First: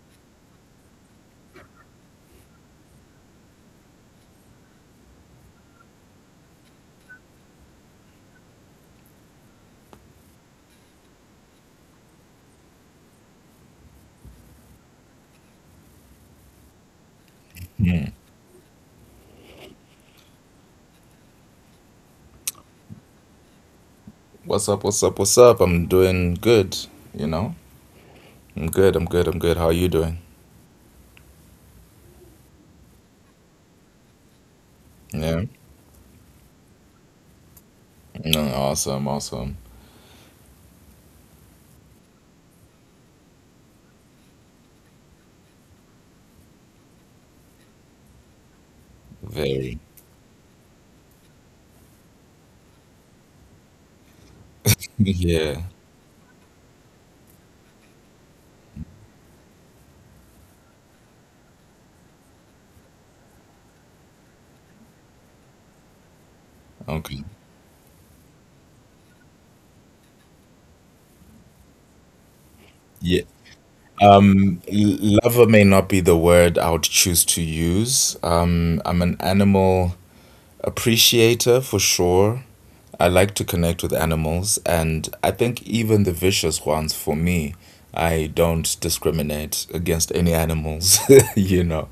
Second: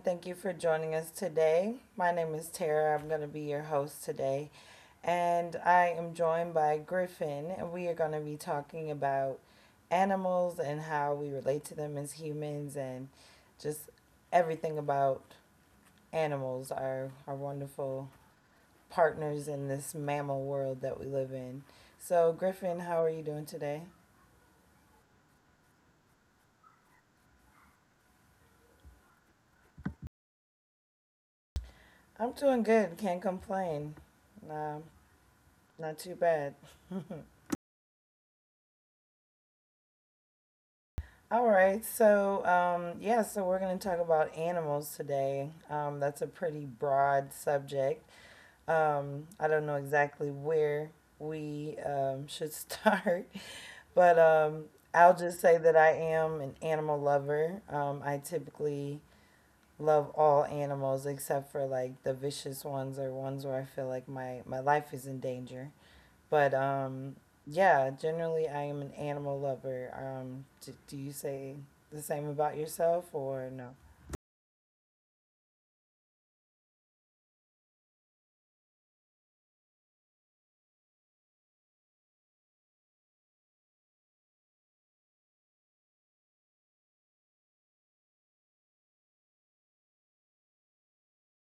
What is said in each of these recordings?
Thank you for joining us today. My name is Tara. I'm going to be your host today. And I am joined by Griffin, and we are going to be talking about animals and how we relate to them as humans and just everything about animals, our wonderful partners in this mammal world that we live in. So, Griffin, how are you doing today? What's up? What's up? What's up? I'm doing good. You know, I'm good. I'm good. I'm good. How are you doing? I'm doing good. Can't complain. Um, Yeah. Not too bad. No, awesome. Awesome. All right, so yeah, so we're going to talk about animals today. That's a pretty broad subject. Very. I don't know exactly where we should start, but um, I'll Yeah. just say that I am an animal lover. I typically love all animals except for like the vicious ones or ones where I feel like my life is in danger. But Okay. Yeah, generally I am an animal lover. Do you say the same about Yeah. yourself or no? Lover may not be the word I would choose to use. I'm an animal appreciator for sure. I like to connect with animals, and I think even the vicious ones for me, I don't discriminate against any animals, you know.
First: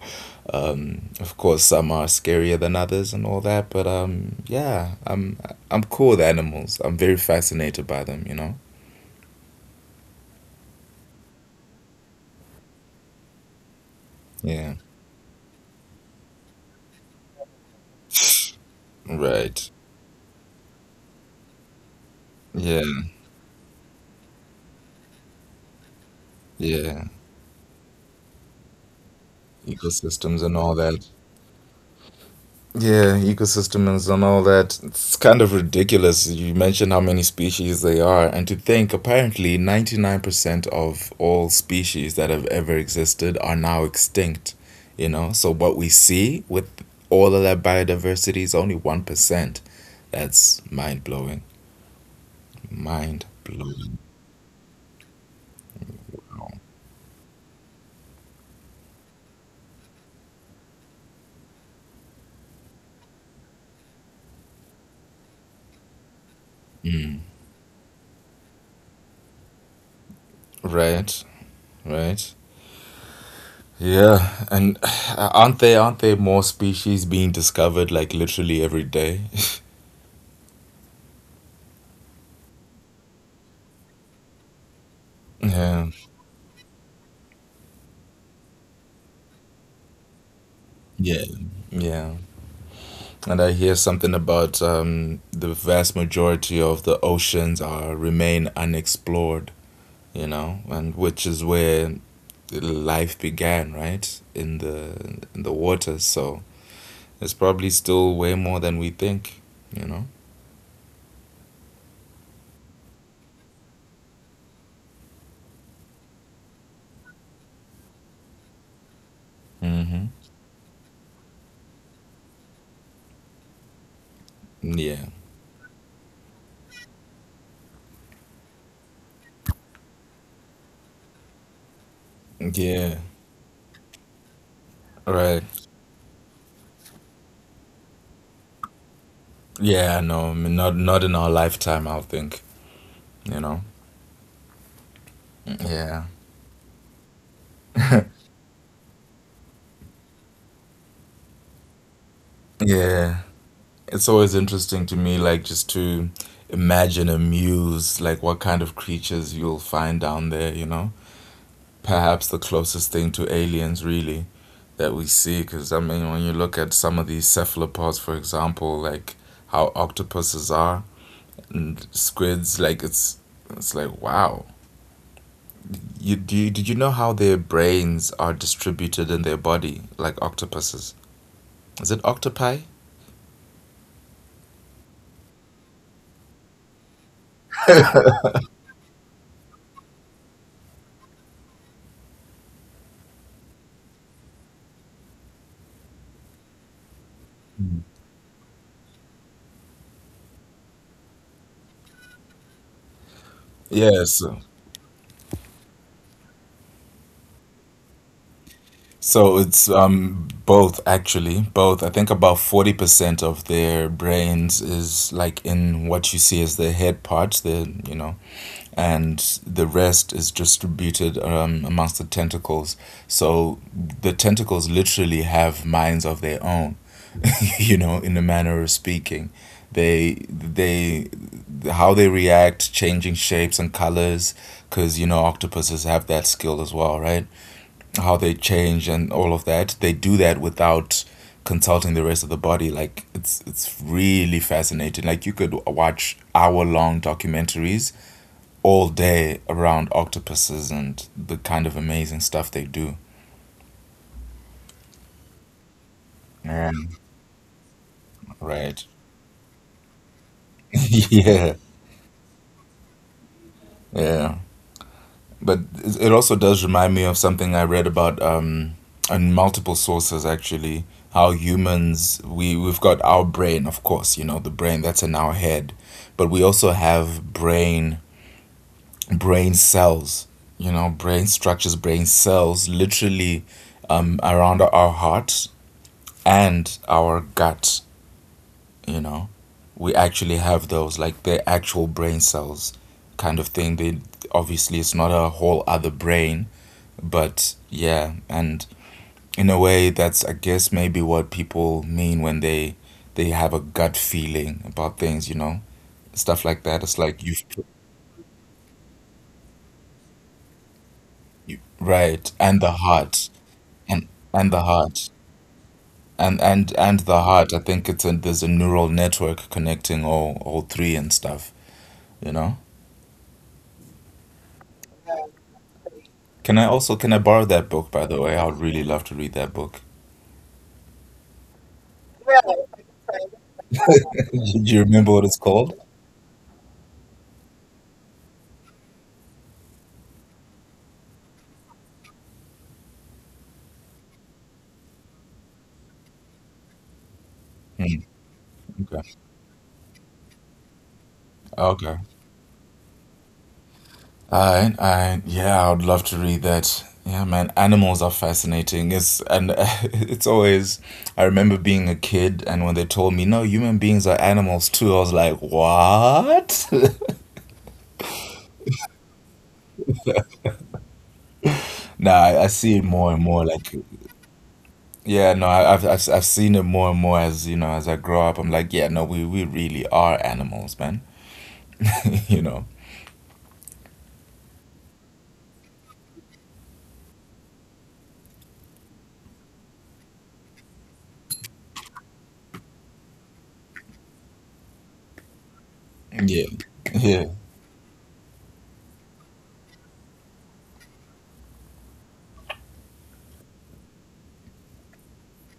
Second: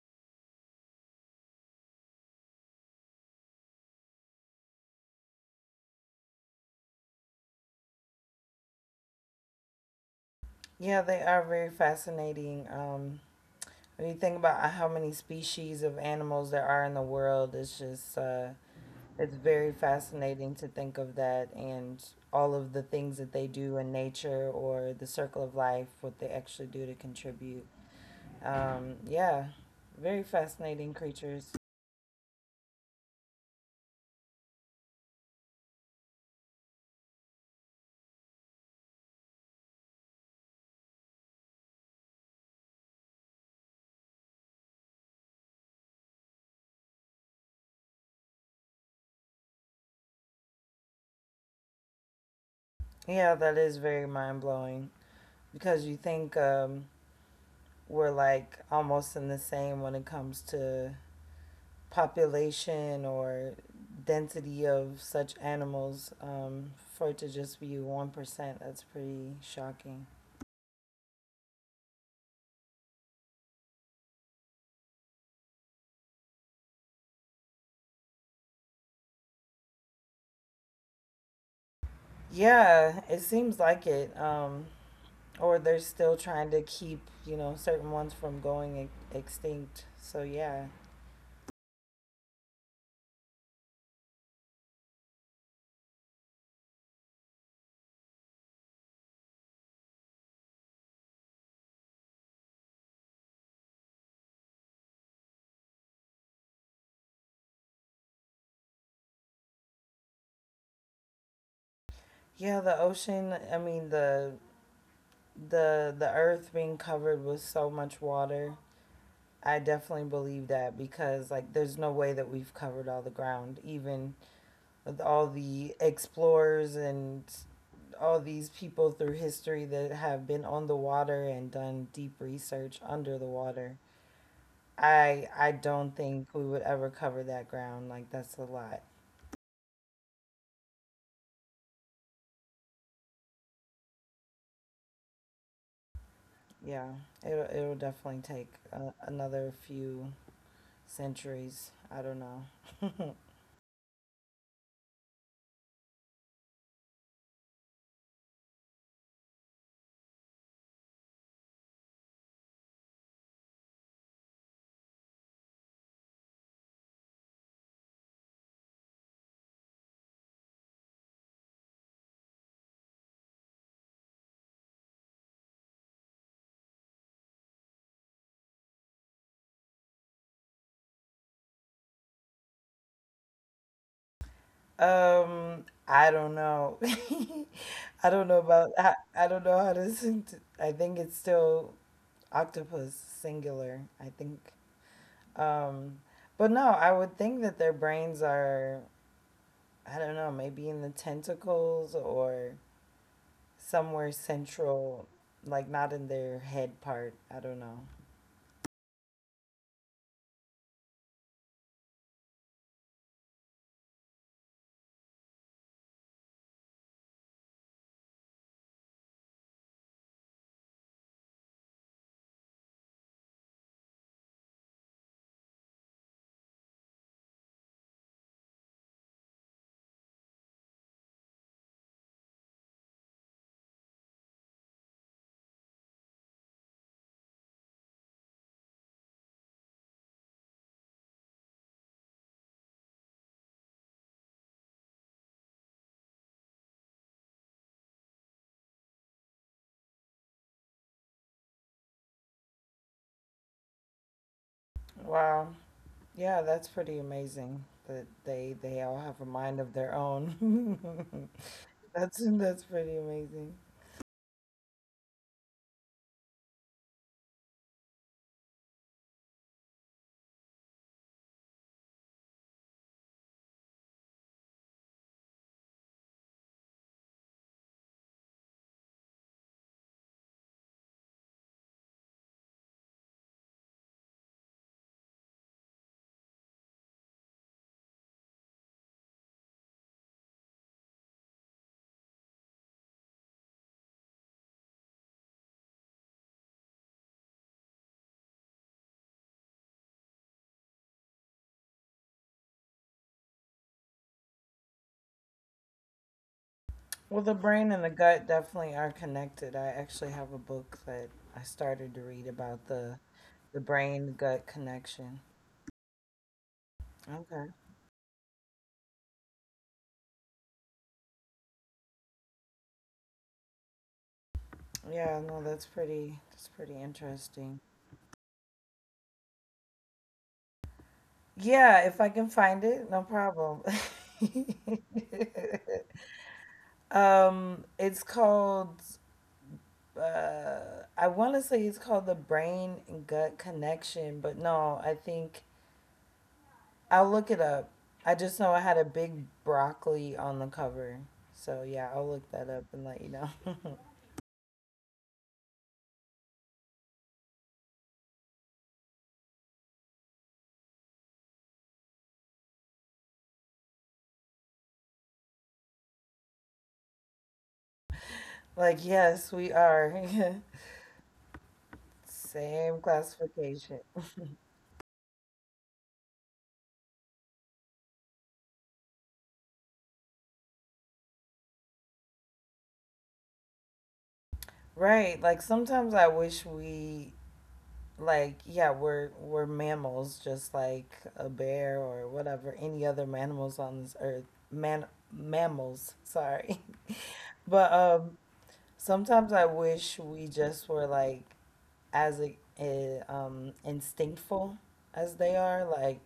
Of course, some are scarier than others and all that, but yeah, I'm cool with animals. I'm very fascinated by them, you know? Yeah, they are very fascinating. When you think about Yeah. how many species of animals there are in the world, it's just it's very Right. fascinating to think of that and all of the Yeah. things that they do in nature or the circle of life, what they actually do to Yeah. contribute. Yeah, very Ecosystems and all fascinating that. creatures. Yeah, ecosystems and all that. It's kind of ridiculous. You mentioned how many species they are, and to think apparently 99% of all species that have ever existed are now extinct, you know? So what we see with all of that biodiversity is only 1%. That's mind blowing. Mind Yeah, that is blowing. very mind blowing. Because you think we're like almost in the same when it comes to population or density of such animals, for it to just be 1%, that's pretty shocking. Right, right. Yeah, and aren't there more species being discovered like literally every day? Yeah, it seems like it. Or they're Yeah. still trying to keep, you know, certain ones from going extinct, so yeah. Yeah. Yeah. And I hear something about the vast majority of the oceans are remain unexplored, you know, and which is where life began, right? In the waters. So it's probably still way more than we think, you know. Yeah, the ocean, I mean, the earth being covered with so much water, I Mm-hmm. definitely believe that because, like, there's no way that we've covered all the ground, even with Yeah. all the explorers and all these people through history that have been on the water and done deep research Yeah. under the water. I Right. I don't think we would ever cover that ground. Like, that's a lot. Yeah, no, I mean, not in our lifetime, I'll think, you know. Yeah. Yeah, it'll definitely take another few centuries. I don't Yeah. know. It's always interesting to me, like just to imagine a muse, like what kind of creatures you'll find down there, you know? Perhaps the closest thing to aliens, really, that we see. Because, I mean, when you look at some of these cephalopods, for example, like how octopuses are and squids, like it's. It's like wow. Did you know how their brains are distributed in their body like octopuses? Is it octopi? I don't know. I don't know about I don't know how to sing t I think it's still octopus singular, I think. Um, but no, I would think that their brains are, I don't know, maybe in the tentacles or somewhere Yes. central, like not in their head part. I don't know. So it's both actually both. I think about 40% of their brains is like in what you see as the head part, the you know, and the rest is distributed amongst the tentacles. So the tentacles literally have minds of their own, you know, in a manner of speaking. They how they react, changing shapes and colors, because you know octopuses have that skill as well, right? How they change and all of that. They do that without consulting the rest of the body. Like it's really fascinating. Like you could watch hour long documentaries all day around octopuses and the kind of amazing stuff they do. Wow. Yeah, that's Yeah. pretty amazing that they Right. all have a mind of their own. yeah. That's pretty amazing. Yeah. But it also does remind me of something I read about on multiple sources actually. How humans we've got our brain, of course, you know the brain that's in our head, but we also have brain cells, you know, brain structures, brain cells, literally around our heart and our gut. You know, we actually have those like they're actual brain cells, kind of thing. They obviously it's not a whole other brain but yeah, and in a way, that's I guess maybe what people mean when they have a gut feeling about things, you know, stuff like Well, that. the It's like brain and the you've put- gut definitely are connected. I actually have a book that I started to you read about right, the and the the heart, brain gut and and the connection. heart, and Okay. the heart. I think it's a, there's a neural network connecting all three and stuff, you know. Yeah, no, that's pretty Can I also interesting. can I borrow that book by the way? I would really love to read that book. Yeah, if I can find it, no problem. Do you remember what it's called? It's called I want to say it's called the brain and gut connection, but no, I think I'll look it up. I just Hmm. know I had a big Okay. broccoli on the cover. So yeah, I'll look Okay. that up and let you know. Yeah, I would love to read that. Yeah, man, animals are fascinating. It's and it's always. I remember being a kid, and when they told me, "No, human beings are animals too," I was like, "What?" Like, yes, we are. nah, Same I see it more and classification. more. Like, yeah, no, I, I've seen it more and more as you know as I grow up. I'm like, yeah, no, we really are animals, man. you know. Right. Like sometimes I wish we, like, yeah, we're mammals just like a bear or whatever, any other mammals on this earth. Man Mammals, sorry. Yeah. Yeah. But sometimes I wish we just were like instinctful as they are. Like,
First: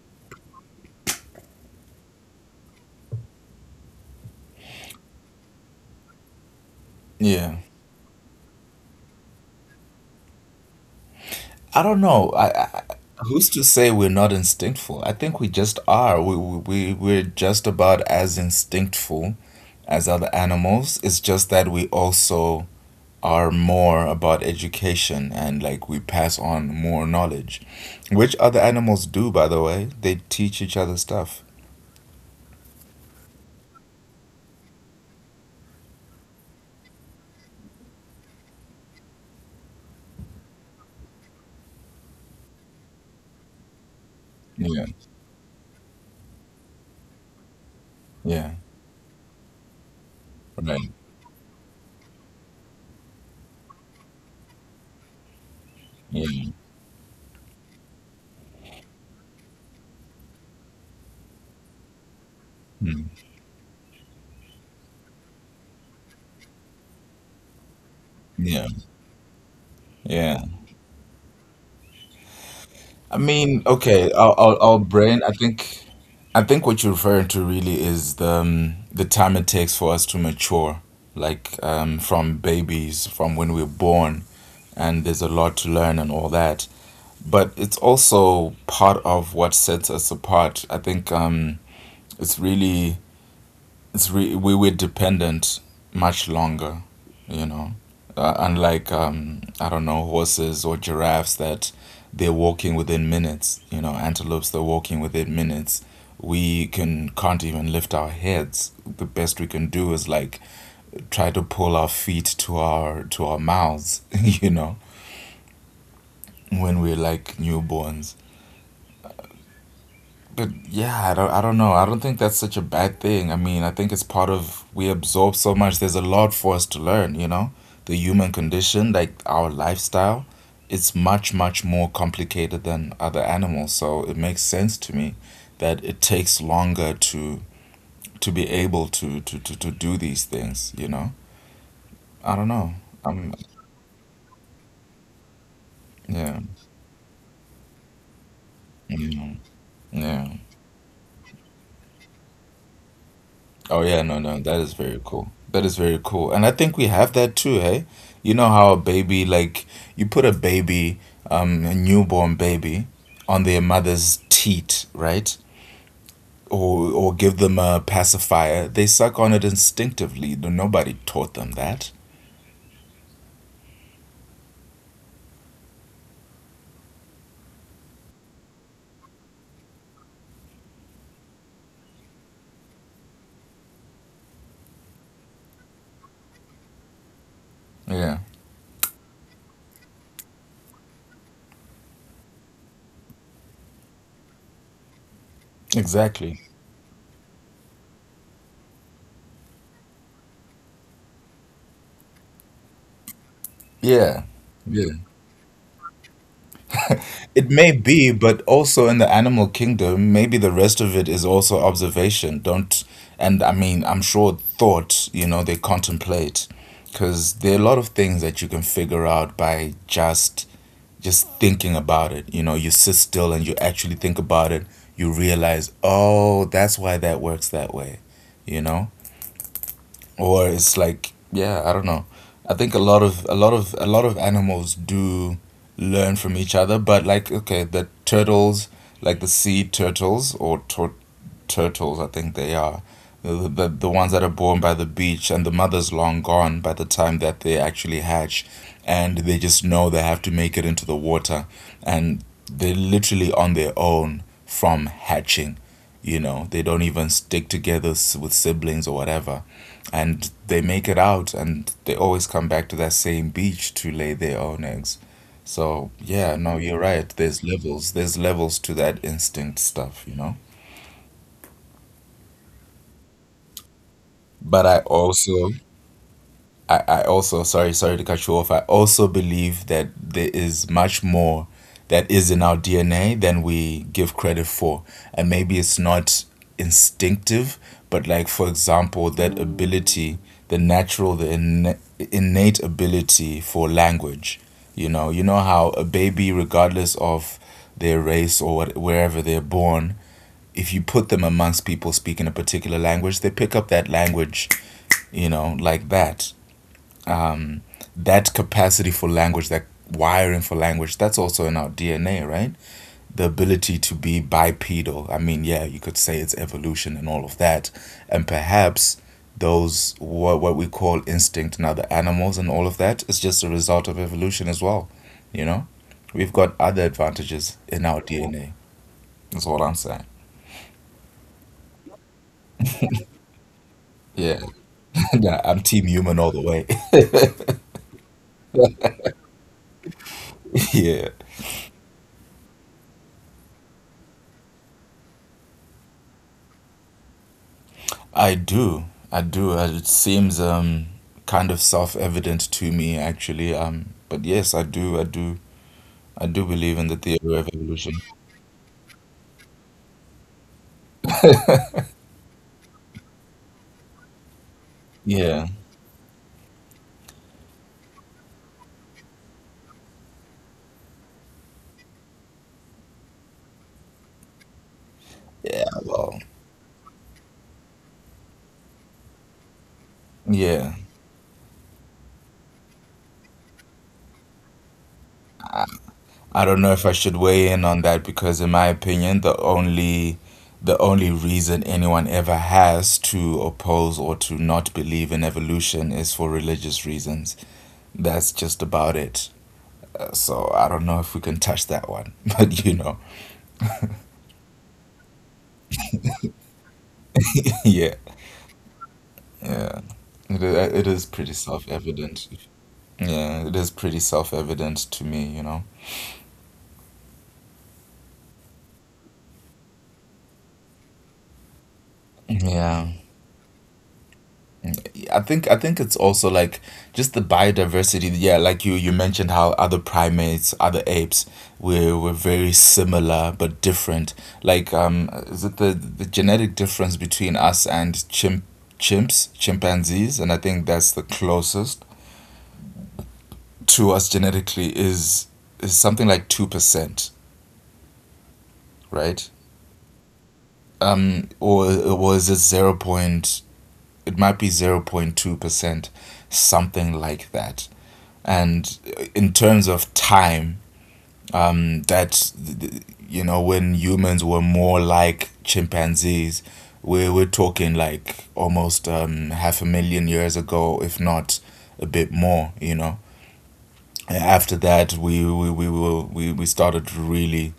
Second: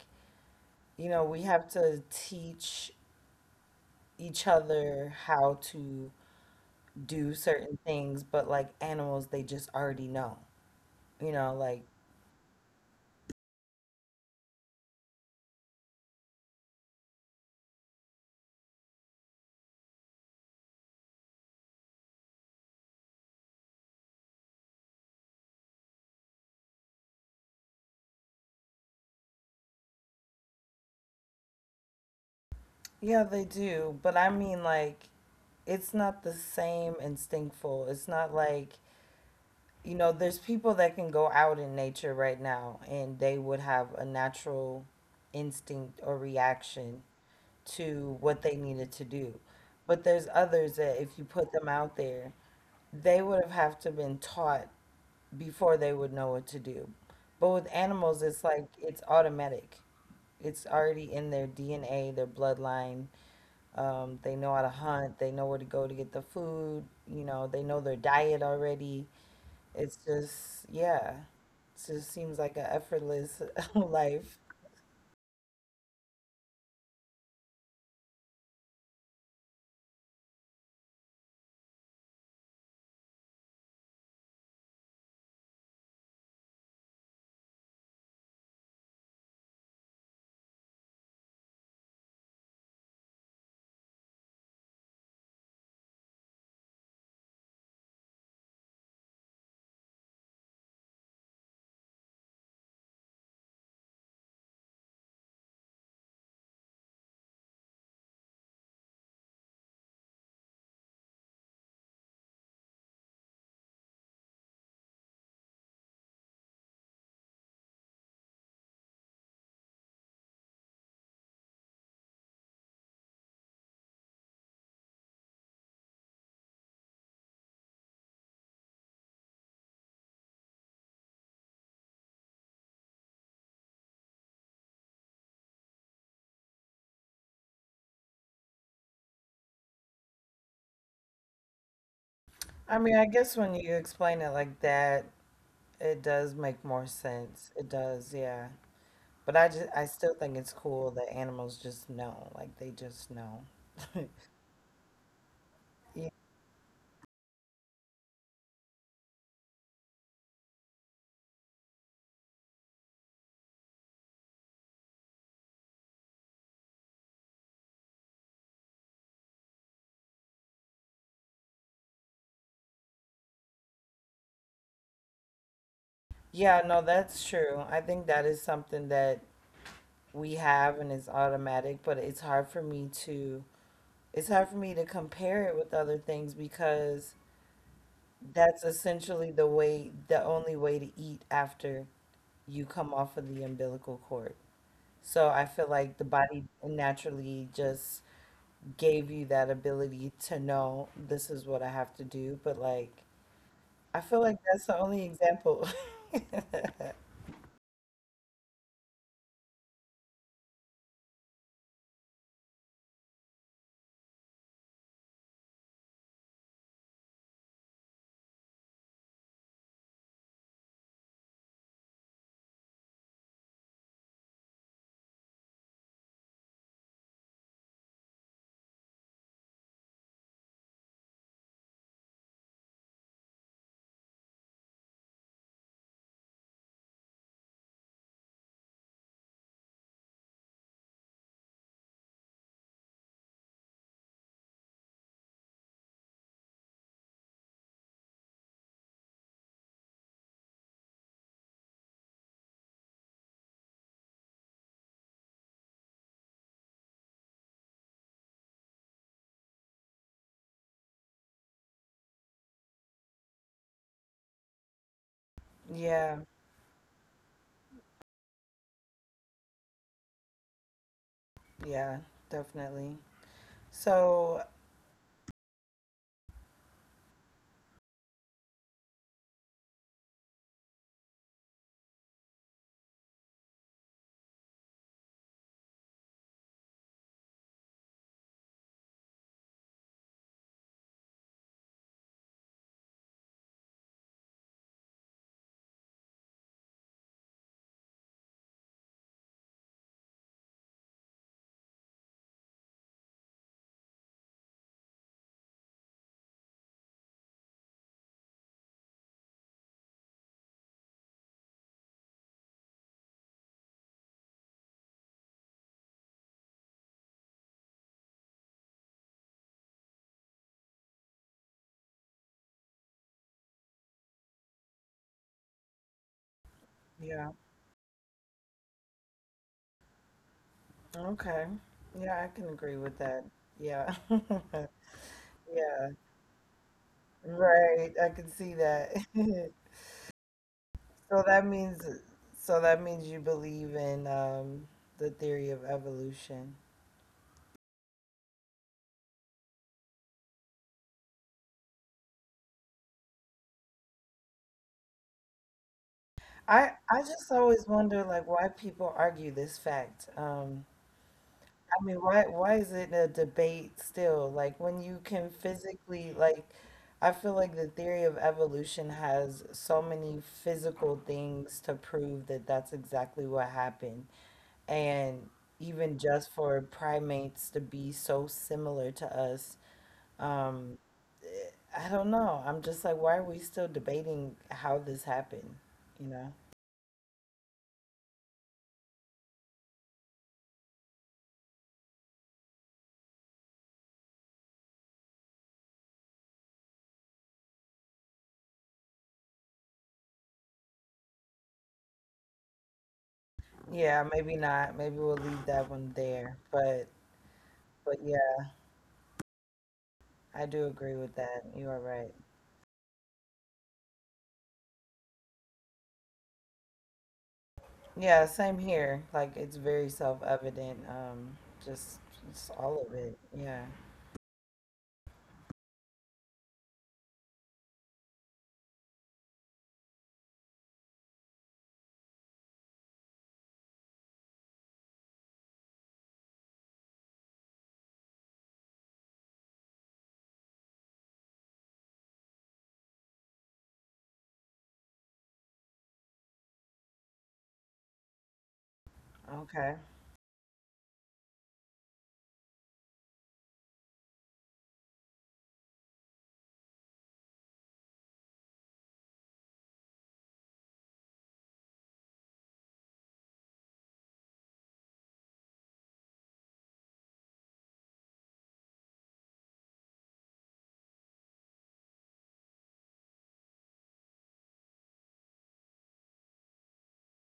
you know, we have to teach each other how to do Yeah. certain things, but like animals, they just already know. You know, like, I don't know. I who's to say we're not instinctful? I think we just are. We're just about as instinctful as other animals. It's just that we also are more about education and like we pass on more knowledge, which other animals do, by the way. They teach each other stuff. yeah, they do, but I mean, like, it's not the same instinctful. It's not like, you know, there's people that can go out in nature right now and they would have a natural Yeah. instinct or reaction to what they Yeah. needed to do. But there's others that Right. if you put them out there, they would have to been taught before they would know what to Yeah. do. But with animals, it's like it's automatic. It's already in their DNA, their bloodline. Hmm. They know how to hunt. They know where to go to get the food. You know, they know their diet Yeah. already. It's just, Yeah. yeah, it just seems like an effortless I mean, life. okay, our brain, I think what you're referring to really is the time it takes for us to mature, like from babies, from when we're born, and there's a lot to learn and all that. But it's also part of what sets us apart. I think it's really it's re- we were dependent much longer, you know. Unlike I don't know horses or giraffes that they're walking within minutes, you know, antelopes they're walking within minutes. We can can't even lift our heads. The best we can do is like try to pull our feet to our mouths, you know, when we're like newborns. But yeah, I don't know. I don't think that's such a bad thing. I mean, I think it's part of we absorb so much. There's a lot for us to learn, you know? The human condition, like our lifestyle, it's much, much more complicated than other animals. So it makes sense to me that it takes longer to be able to to do these things, you know? I don't know. I mean, Um I guess when you explain it like that, it yeah. does make more sense. It does, yeah. Yeah. But I just, I Yeah. still think it's cool that animals just know, like they just know. Oh yeah, no, no, that is very cool. That is very cool. And Yeah, I think we have that too, hey? You know how a baby, like you put a baby, a newborn baby on their mother's teat, right? Or give them a pacifier. They suck on it instinctively. No- Nobody taught them that. yeah, no, that's true. I think that is something that we have and it's automatic, but it's hard for me to, it's hard for me to compare it with other things because Yeah. that's essentially the way, the only way to eat after you come off of the umbilical cord. So I feel like the Exactly. body naturally just gave you that ability to know this is what I have to do. But like, I Yeah. feel like that's Yeah. the only example. It may be, but also in the animal kingdom, maybe the rest of it is also observation. Don't, and I mean, I'm sure thought, you know, they contemplate because there are a lot of things that you can figure out by just thinking about it. You know, you sit still and you actually think about it, you realize, "Oh, that's why that works that way." You know? Or it's like yeah I don't know I think a lot of a lot of a lot of animals do learn from each other but like okay the turtles like the sea turtles or tur- turtles I think they are the ones that are born by the beach and the mother's long gone by the time that they actually hatch and they just know they have to make it into the water and they're literally on their own from hatching you know they don't even stick together s- with siblings or whatever and they make it out and they always come back to that same beach to lay their own eggs. So, Yeah, yeah, no, you're right. There's levels. There's levels to that instinct stuff, you know? yeah, definitely. So, But I also sorry sorry to cut you off. I also believe that there is much more that is in our DNA than we give credit for, and maybe it's not instinctive, but like for example, that ability, the natural, the inna- innate ability for language. You know how a baby, regardless of their race or what, wherever they're born, if you put them amongst people speaking a particular language, they pick up that language, you know, like that um, that capacity for language, that wiring for language, that's also in our DNA, right? The ability to be bipedal. I mean, yeah, you could say it's evolution and all of that. And perhaps those what we call instinct in other animals and all of that is just a result of evolution as well. You know? We've got other yeah, advantages in our DNA. That's all I'm saying. okay. Yeah, I can agree with that. Yeah. Yeah. Nah, I'm team Yeah, human all the way. right. I can see that. yeah. So that means so that means you believe in the theory of evolution. I do. I do. It seems kind of self-evident to me actually. But yes, I do. I do. I do believe I in the I theory just of always evolution. wonder, like, why people argue this fact. I mean, why is it a debate still? Like when you can Yeah. physically, like, I feel like the theory of evolution has so many physical things to prove that that's exactly what happened. And Yeah, even well, just for primates to be so similar to us, yeah. um, eh, I don't know. I'm just like, why are we still debating how this happened? You know? I don't know if I should weigh in on that because in my opinion, the only reason anyone ever has to oppose or to not believe in evolution is for religious reasons. That's just about it. So I don't know if we can touch that one, but you know, Yeah, maybe not. Maybe we'll leave that one there. Yeah. But yeah, Yeah, it I is do pretty agree with that. You are self-evident. right. Yeah, it is pretty self-evident to me, you know. Yeah, same here. Like it's very self-evident. Just, Yeah. just all of it. Yeah. I think it's also like just the biodiversity. Yeah, like you mentioned how other primates, other apes, we're very similar but different. Like is it the genetic difference between us and chimpanzees? And I think that's the closest to us genetically is something like 2%, right? Okay. Or it was it zero point? It might be zero point 0.2%, something like that. And in terms of time, that you know, when humans were more like chimpanzees, we're talking like almost half a million years ago, if not a bit more. You know, and after that, we were, we started really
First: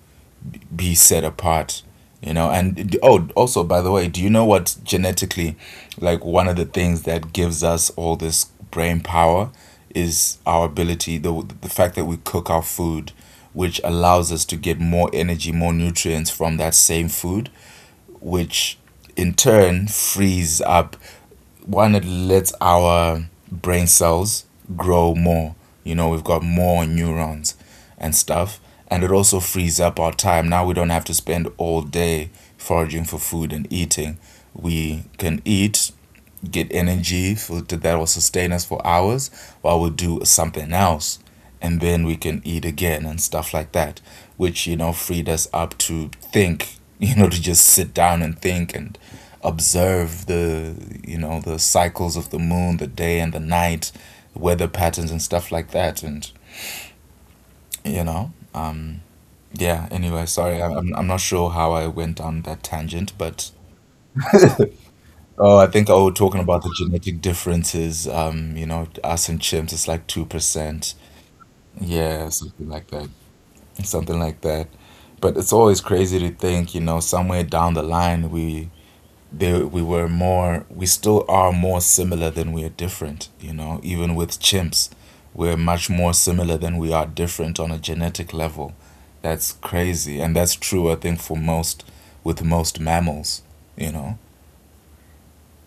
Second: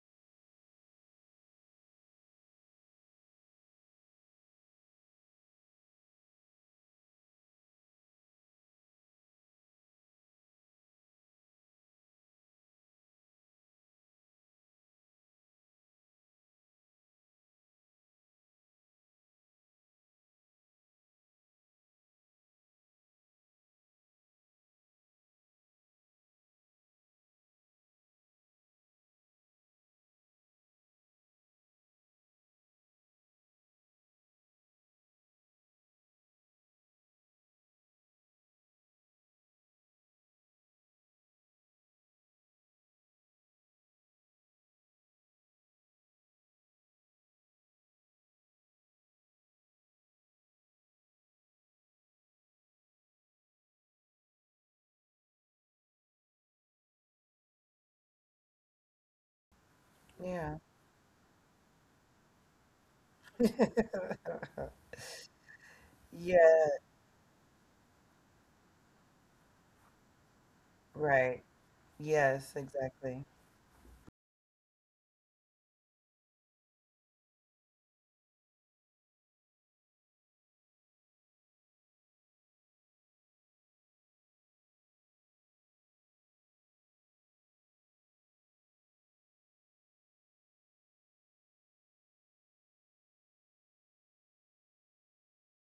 be set apart, you know. And oh, also by the way, do you know what genetically, like, one of the things that gives us all this brain power is our ability, the fact that we cook our food, which allows us to get more energy, more nutrients from that same food, which in turn frees up, one, it lets our brain cells grow more. You know, we've got more neurons and stuff, and it also frees up our time. Now we don't have to spend all day foraging for food and eating. We can eat, get energy for that will sustain us for hours while we do something else, and then we can eat again and stuff like that, which, you know, freed us up to think, you know, to just sit down and think and observe the, you know, the cycles of the moon, the day and the night, weather patterns and stuff like that, and, you know, yeah. Anyway, Yeah. sorry, I'm not sure how I went on that tangent, but oh, I think, oh, talking Yeah. about the genetic differences, you know, us and chimps, it's like 2%. Right. Yeah, Yes, something like that. exactly. Something like that. But it's always crazy to think, you know, somewhere down the line, we were more, we still are more similar than we are different, you know, even with chimps. We're much more similar than we are different on a genetic level. That's crazy. And that's true, I think, for most, with most mammals, you know,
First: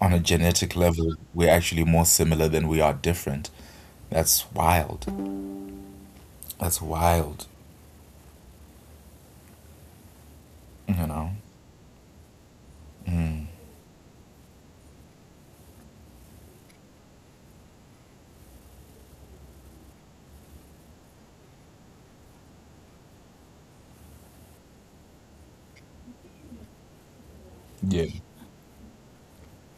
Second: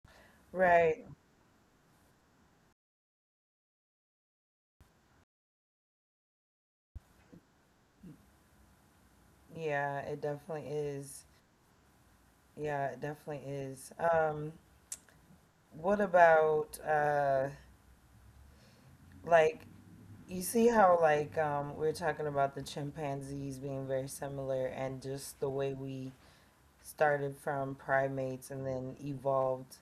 on a genetic Right. level, we're actually more similar than we are different. That's wild. That's wild. Yeah, it definitely You is. know? Yeah, it definitely is. What about like you see how like we are talking about the chimpanzees being very similar and just the way we started from Yeah. primates and then evolved.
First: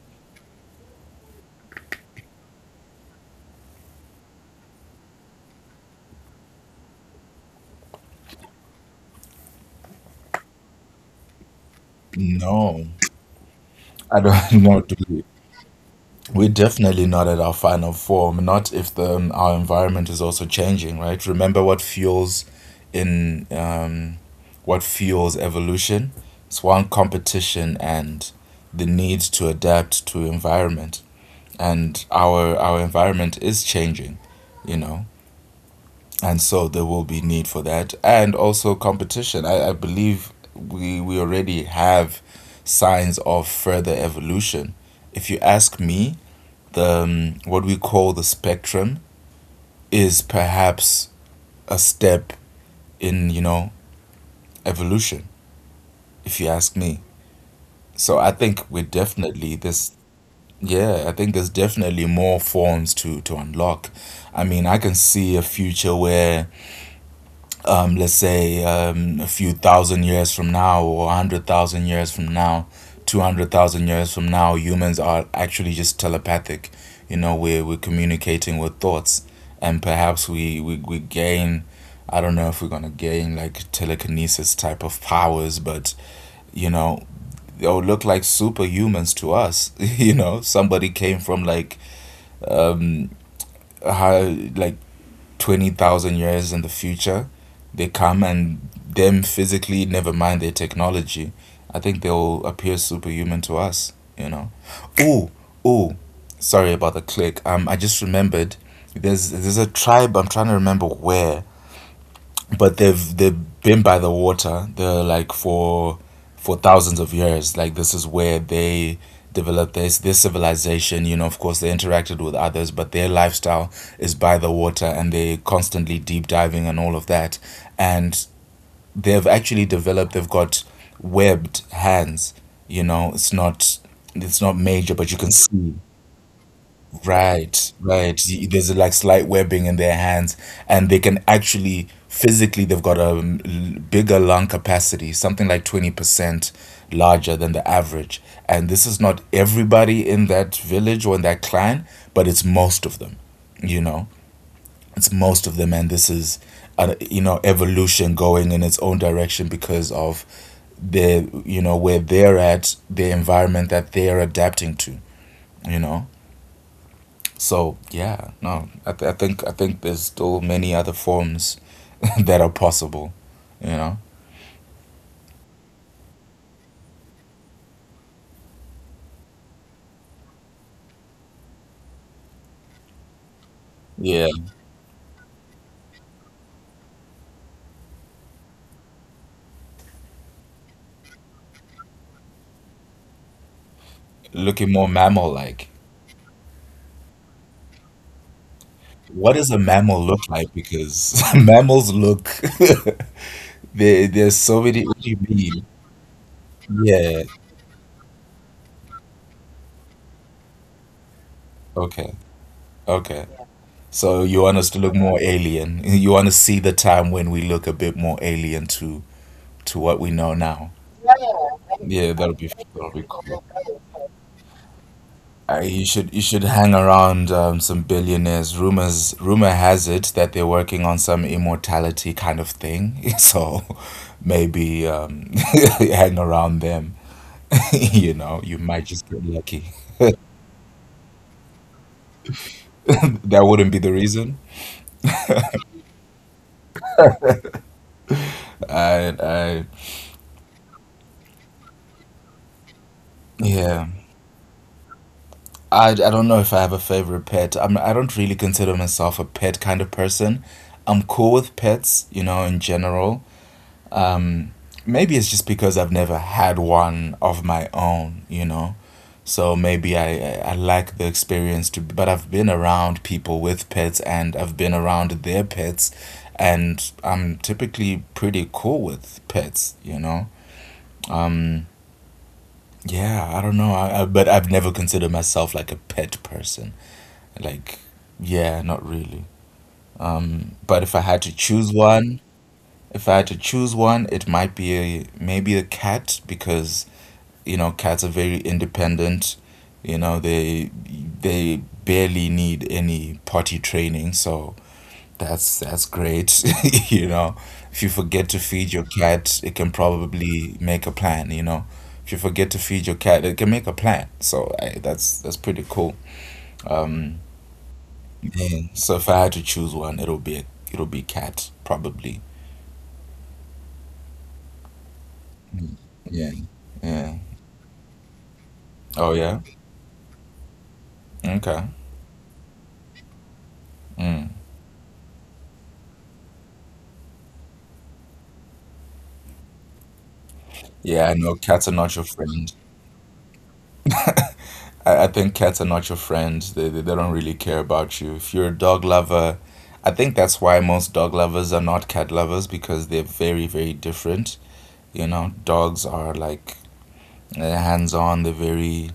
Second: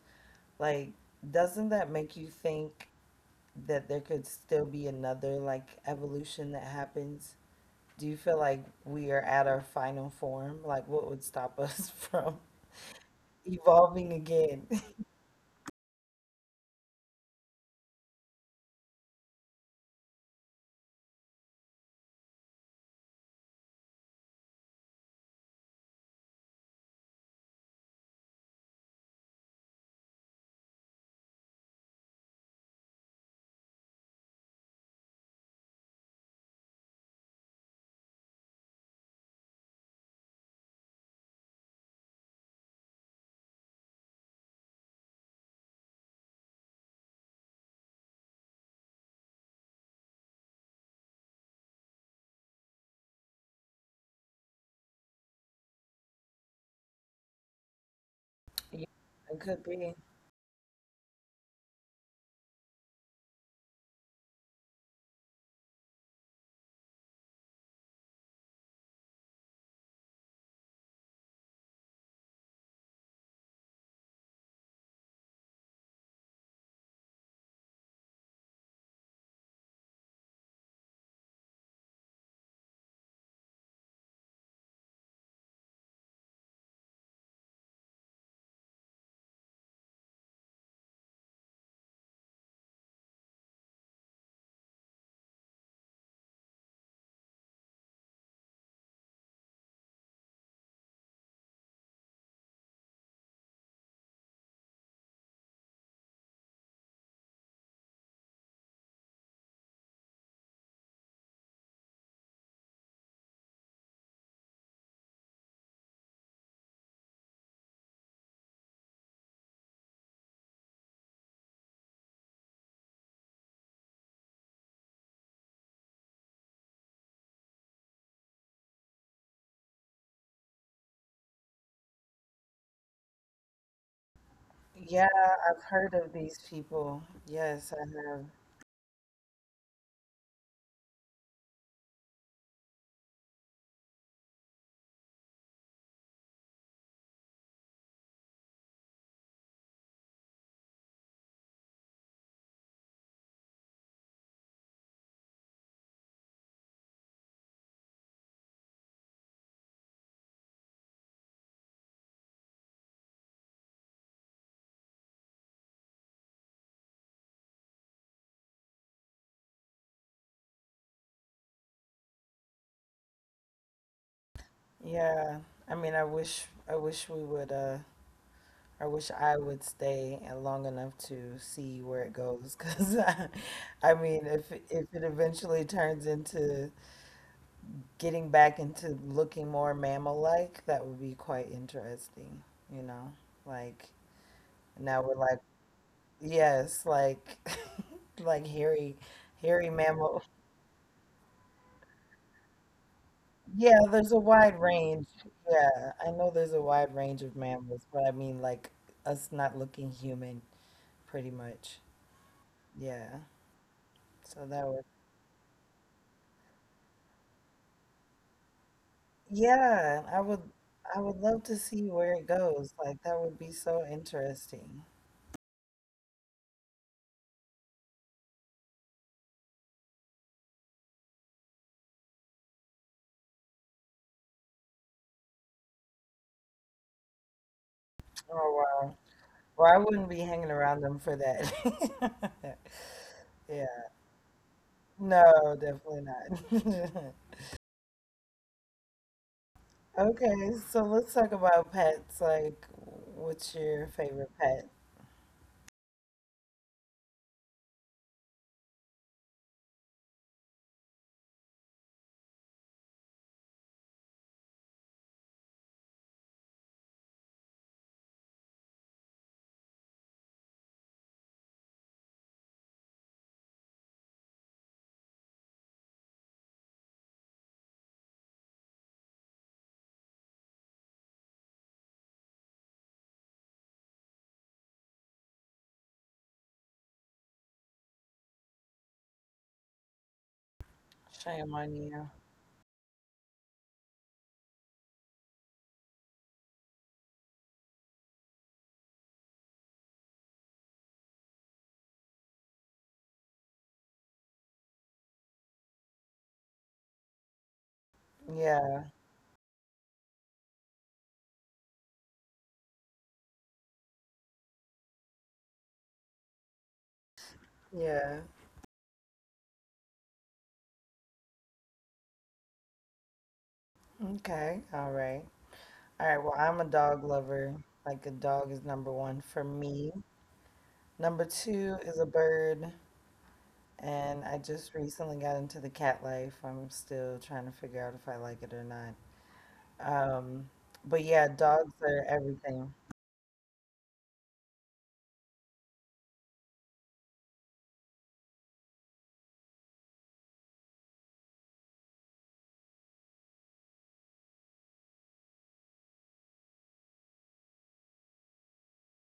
Like, doesn't that make you think that there could still be another like evolution that happens? Do you feel like we are at our final form? Like, what would stop us from No, evolving I again? don't know, dude. We're definitely not at our final form. Not if the our environment is also changing, right? Remember what fuels, in what fuels evolution? It's one, competition, and the need to adapt to environment. And our environment is changing, you know. And so there will be need for that. And also competition. I believe we already have signs of further evolution. If you ask me, the what we call the spectrum is perhaps a step in, you know, evolution, if you ask me. So I think we're Yeah, it definitely could this, be. yeah, I think there's definitely more forms to unlock. I mean, I can see a future where let's say a few thousand years from now, or 100,000 years from now, 200,000 years from now, humans are actually just telepathic. You know, we're communicating with thoughts, and perhaps we gain, I don't know if we're going to gain like telekinesis type of powers, but, you know, they'll look like superhumans to us. You know, somebody came from like, high, like, 20,000 years in the future, they come and them physically, never mind their technology, I think they'll appear superhuman to us, you know. Oh, oh, sorry about the click. I just remembered there's a tribe, I'm trying to remember where, but they've been by the water. They're like for thousands of years. Like, this is where they developed this their civilization. You know, of course, they interacted with others, but their lifestyle is by the water, and they constantly deep diving and all of that. And they've actually developed. They've got webbed hands. You know, it's not, it's not major, Yeah, but you can I've see, heard of these people. Yes, right, I right. have. There's like slight webbing in their hands, and they can actually physically they've got a bigger lung capacity, something like 20% larger than the average. And this is not everybody in that village or in that clan, but it's most of them, you know. It's most of them, and this is a, you know, evolution going in its own direction because of the, you know, where they're at, the environment that they're adapting to, you know. So yeah, no, I think there's still many other forms that are possible, you know? Yeah. I mean, I wish we would I wish I would stay long enough to see where it goes 'cause I mean, Yeah, if it eventually turns into getting back into looking more mammal like, that would be quite interesting, you know? Like looking more now we're like mammal-like. yes, like like What does a hairy mammal mammal. look like? Because mammals look Yeah, there. there's a There's wide so many. What range. do you mean? Yeah, I know there's a wide range Yeah. of mammals, but I mean like us not looking human pretty much. Okay. Yeah. Okay. So you So want that us to would look more alien? You want to see the time when we look a bit more alien to what Yeah, we know now? I would love to see Yeah, where it that'll be, goes. that'll Like be that would cool. be so interesting. You should hang around some billionaires. Rumor has it that they're working on some immortality kind of thing. So maybe hang around them. You know, Oh you might wow. just get lucky. Well, I wouldn't be hanging around them for that. That Yeah. wouldn't be the reason. No, definitely not. I Okay, so let's talk about pets. Like, what's your yeah. favorite pet? I don't know if I have a favorite pet. I don't really consider myself a pet kind of person. I'm cool with pets, you know, in general. Maybe it's just because I've never had one of my own, you know? So maybe I lack the experience to, but I've been around people with pets and I've been around their pets, and I'm typically pretty cool with pets, you know? Yeah, I don't know. But I've never considered myself like a pet person. Like, yeah, not really. But if I had to Shame on choose you. one, if I had to choose one, it might be a, maybe a cat, because you know cats are very independent. You know, they barely need any potty training, so that's great. You know, if you forget to feed Yeah, your cat, it can probably make a plan. You know, if you forget to feed your cat it can make a plan, so that's pretty cool. yeah. Yeah. So if I had to choose one, it'll be cat probably. Okay, all right. All right, Yeah. well, I'm a dog Yeah. lover. Like, a dog is number Oh one yeah. for me. Number Okay. two is a bird, and I just recently got into the cat life. I'm still trying to figure out if I like it or not. Um, but Yeah, I yeah, know cats are dogs not your are friend. everything. I think cats are not your friends. They don't really care about you. If you're a dog lover, I think that's why most dog lovers are not cat lovers, because they're very different. You know, dogs are like hands on. They're very,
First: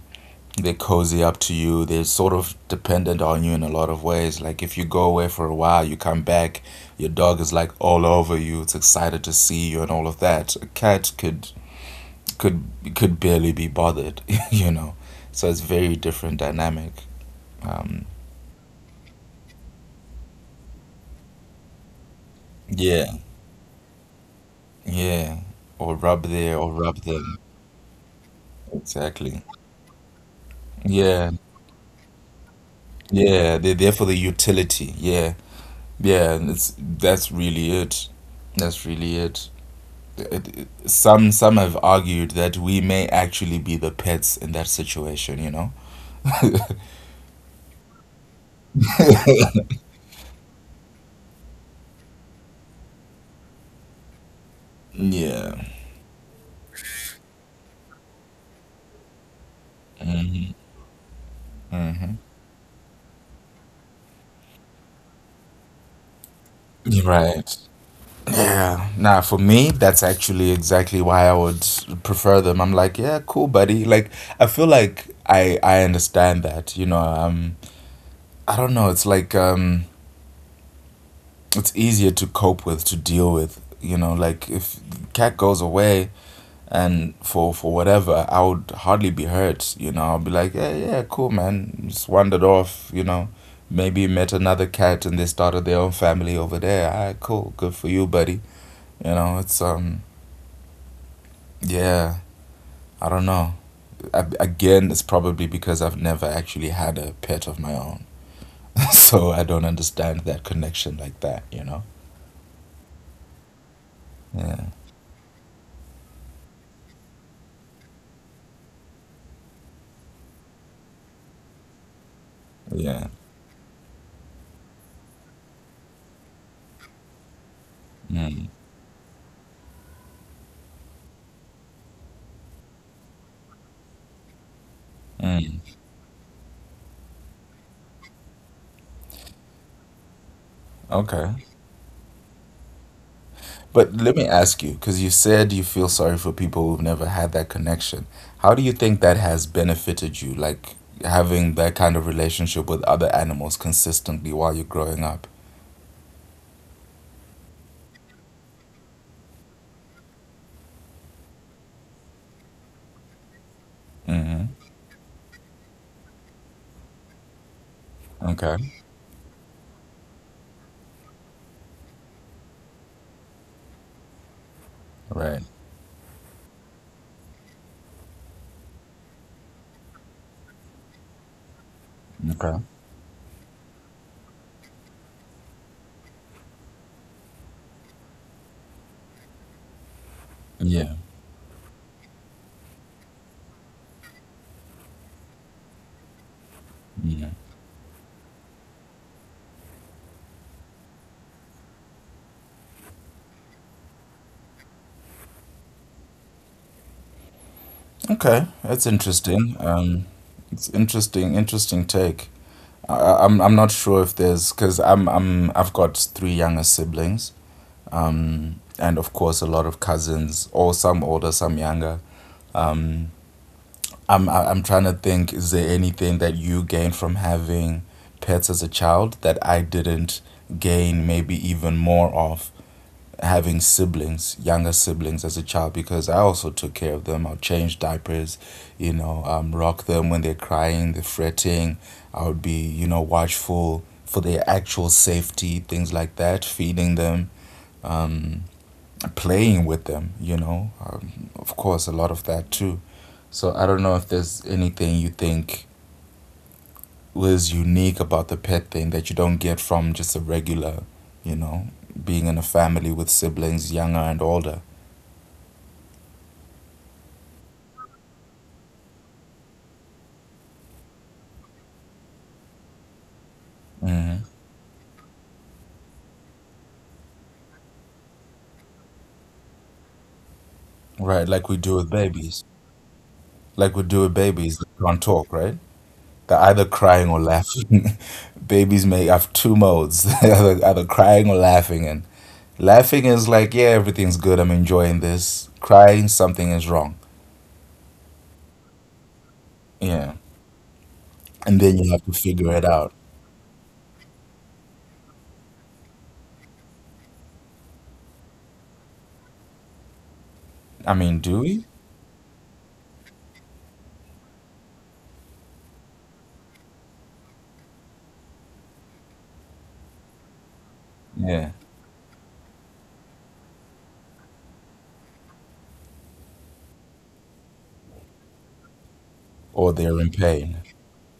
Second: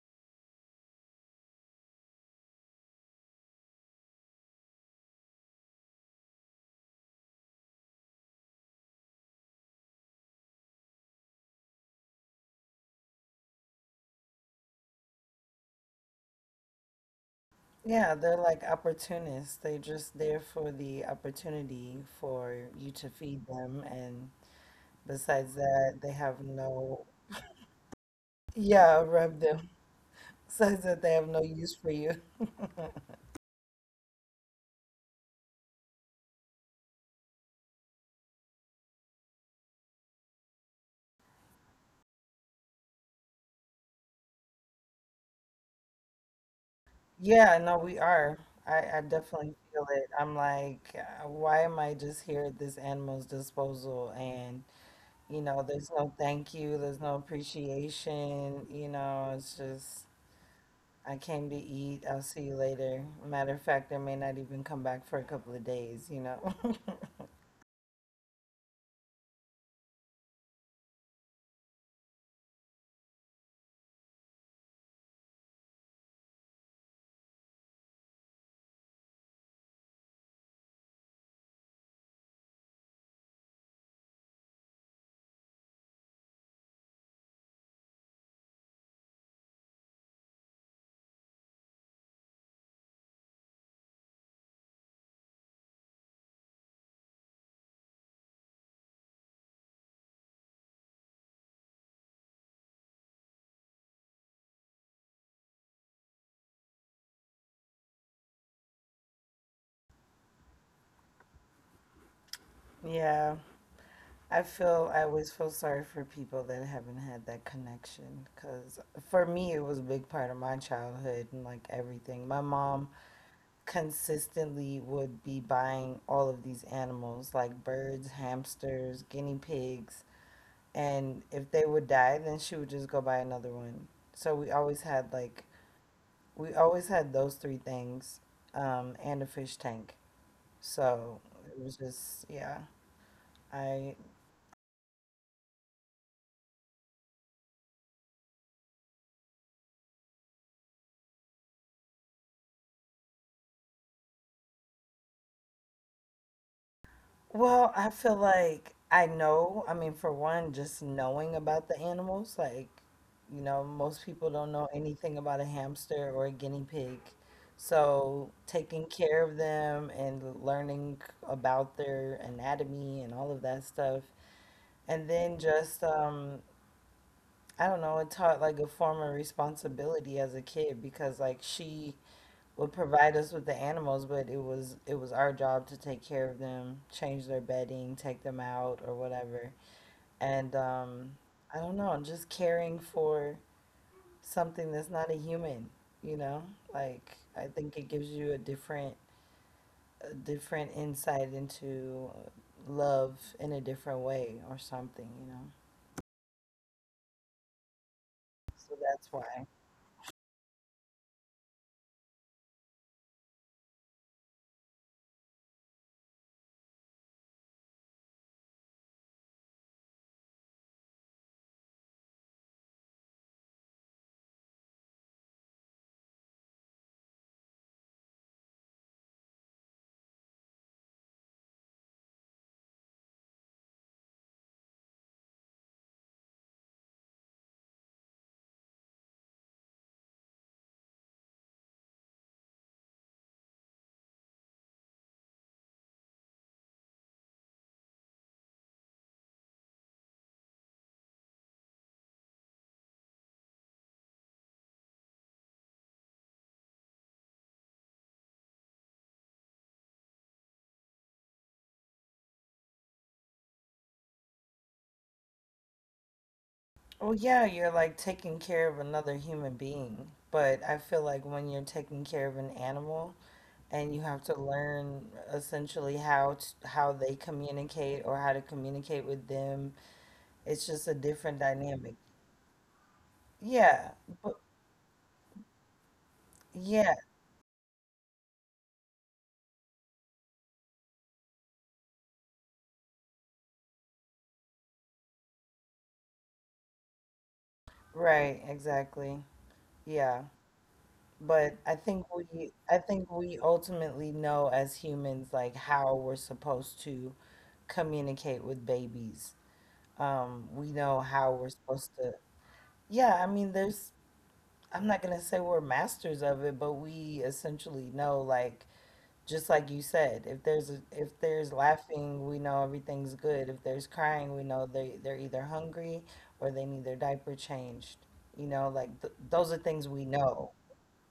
they're cozy up to you. They're sort of dependent on you in a lot of ways. Like if you go away for a while, you come back, your dog is like all over you. It's excited to see you and all of that. A cat could could barely be bothered, you know. So it's very different dynamic. Um, Yeah, they're like opportunists. They're just there for the opportunity for you yeah, to feed them. And yeah. besides Or that, rub they have there, or rub no, them. yeah, Exactly. rub them. Besides that, they Yeah, have no use for you. yeah. They're there for the utility. Yeah, yeah. and It's, that's really it. That's really it. Some have argued that we may actually be the pets in that situation. You know. Yeah, no, we are. I definitely feel it. I'm like, why am I just here at this animal's disposal? And, you know, Yeah. there's no thank you, there's no appreciation, you know, it's just. I came to eat. I'll Hmm. see you later. Matter of fact, I may not even come back for a couple of days, you know? Right. Yeah, nah, for me, that's actually exactly why I would prefer them. I'm like, yeah, cool, buddy. Like, I feel like I understand that, you know, I don't know, it's like it's easier to cope with, to deal with, you know, like if cat goes away and for whatever, I would hardly be hurt, you know. I'll be like, yeah, yeah, cool, man. Just wandered off, you know. Maybe met another cat and they started their own family over there. All right, cool. Good for you, buddy. You know, it's yeah, I don't know. Again, it's probably because I've never actually had a pet of my own. So I don't understand that connection like that, you know? Yeah. Yeah. I always feel sorry for people that haven't had that connection. Because for me, it was a big part of my childhood and like everything. My mom Yeah. consistently would be buying all of these animals, like birds, Mm, hamsters, guinea pigs. And if they would die, then she would just go buy another one. So we always had like mm. we always had those three things, and a fish tank. So Okay. it was just, yeah. But I, let me ask you, because you said you feel sorry for people who've never had that connection. How do you think that has benefited you, like having that kind of relationship with other animals consistently while you're growing up? well, I feel like I know, I mean, for one, just knowing about the animals, like, you know, most people Mm-hmm. don't know anything about a hamster or a guinea pig. So Okay. taking care of them and learning about their anatomy and all of that stuff. And Right. then just, I don't know, it taught like a form of responsibility as a kid because like she Okay. would provide us with the animals, but it was our job to take care of them, change their bedding, take them out or whatever. And Yeah. I don't know, just caring for something that's not a human, you know? Like Yeah. I think it gives you a different, a different insight into love in a different way or something, you know. Okay, So that's that's why. interesting. It's interesting, interesting take. I'm not sure if there's, because I've got 3 younger siblings. And of course a lot of cousins, or some older, some younger. Um, I'm trying to think. Is there anything that you gained from having pets as a child that I didn't gain, maybe even more of, having siblings, younger siblings as a child? Because I also took care of them. I'll change diapers, you know, rock them when they're crying, they're fretting. I would be, you know, watchful for their actual safety, things like that, feeding them, playing with them, you know. Of course, a lot of that too. So I don't know if there's anything you think was unique about the pet thing that you don't get from just a regular, you know, being in a family with siblings, younger and older. Well, yeah, you're like taking care of another human being, but I feel like when you're taking care of an animal and you Hmm. have to learn essentially how to, how they communicate or how to communicate with them, it's just a Right, different like we do with dynamic. babies. Like we Yeah, do with but babies that can't talk, right? They're either yeah, crying or laughing. Babies may have two modes. They're either crying or laughing. And laughing is like, yeah, everything's good. I'm enjoying this. Crying, something is wrong. right, exactly. Yeah. Yeah. And But then you have to figure it I out. think we ultimately know as humans like how we're supposed to communicate with babies. We I know mean, do how we're we? supposed to Yeah, I mean, there's, I'm not going to say we're masters of it, but we essentially know, like, just like you said, if there's a, if Yeah. there's laughing, we know everything's good. If there's crying, we know they they're either hungry or they need their diaper changed. You know, like th those are Or things they're in we pain. know,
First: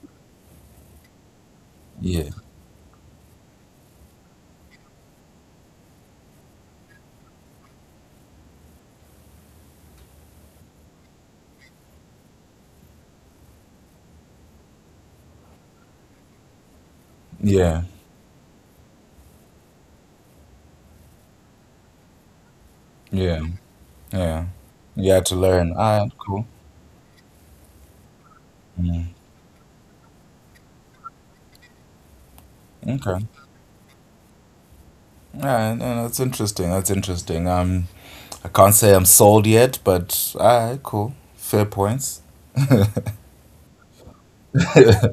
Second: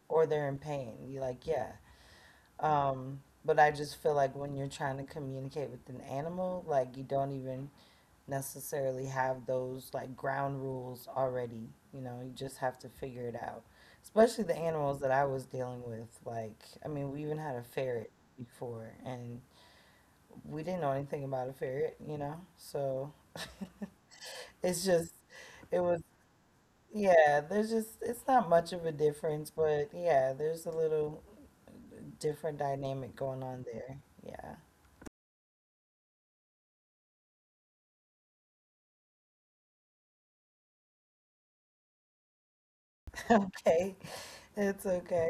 or they're in pain. You like, yeah. Yeah. But I just feel like when you're trying to communicate with an animal, like you don't even necessarily have those like ground rules already. You know, you just have to figure it out. Especially the animals that I was dealing with. Like, I mean, we even had a Yeah. ferret before, and we didn't know anything about a ferret, you know? So Yeah. Yeah. it's just, You had to learn. it was, All right, cool. yeah, there's just, it's not much of a Mm. difference, but yeah, there's a little different dynamic Okay. All going on there. Yeah. right. No, that's interesting. That's interesting. I can't say I'm sold yet, but alright, cool. Fair points. Okay. It's okay.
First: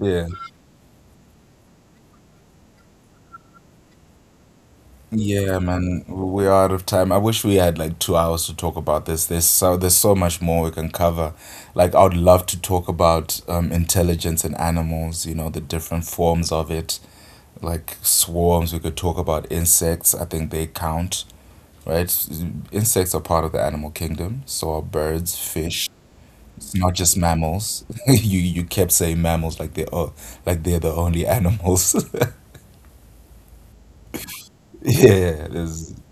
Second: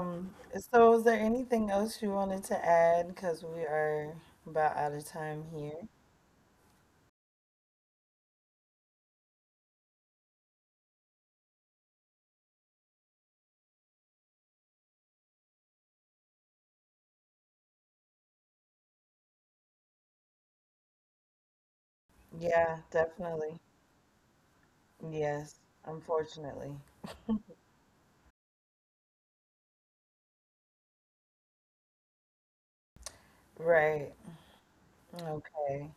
Yeah. so is there anything else you wanted to add? Because we are about out of time Yeah, here. man. We are out of time. I wish we had like 2 hours to talk about this. There's so, there's so much more we can cover. Like I would love to talk about intelligence in animals, you know, the different forms of it. Like swarms, we could talk about insects. I think they count, right? Yeah, Insects are part of the definitely. animal kingdom. So are birds, Yes, fish. It's unfortunately. not just mammals. You kept saying mammals like they're like they're the only animals. Right. Yeah, there's Okay.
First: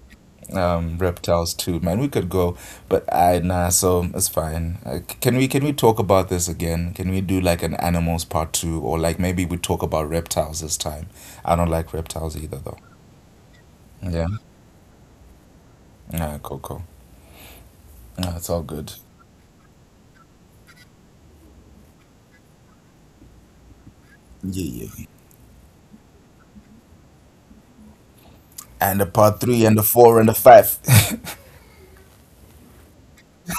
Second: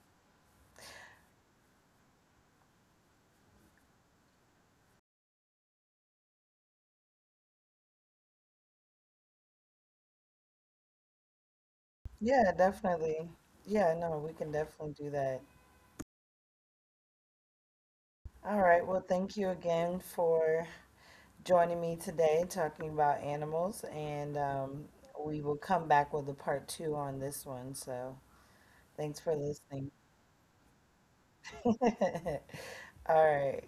reptiles too. Man, we could go, but I, nah. So it's fine. Can we, can we talk about this again? Can we do like an animals part two, or like maybe we talk about reptiles this time? I don't like reptiles Yeah, either though. definitely. Yeah, no, we Yeah. can definitely do that. Nah, cool, cool. Nah, All it's all right. Well, good. thank you again for joining me today talking about animals, and Yeah, yeah. we will come back with a part two on this one. So And thanks a for part three, listening. and a four, and a five. All right.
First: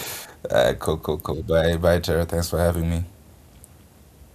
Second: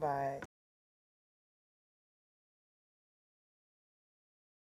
Bye. All right, cool, cool, cool. Bye, bye, Tara. Thanks for having me.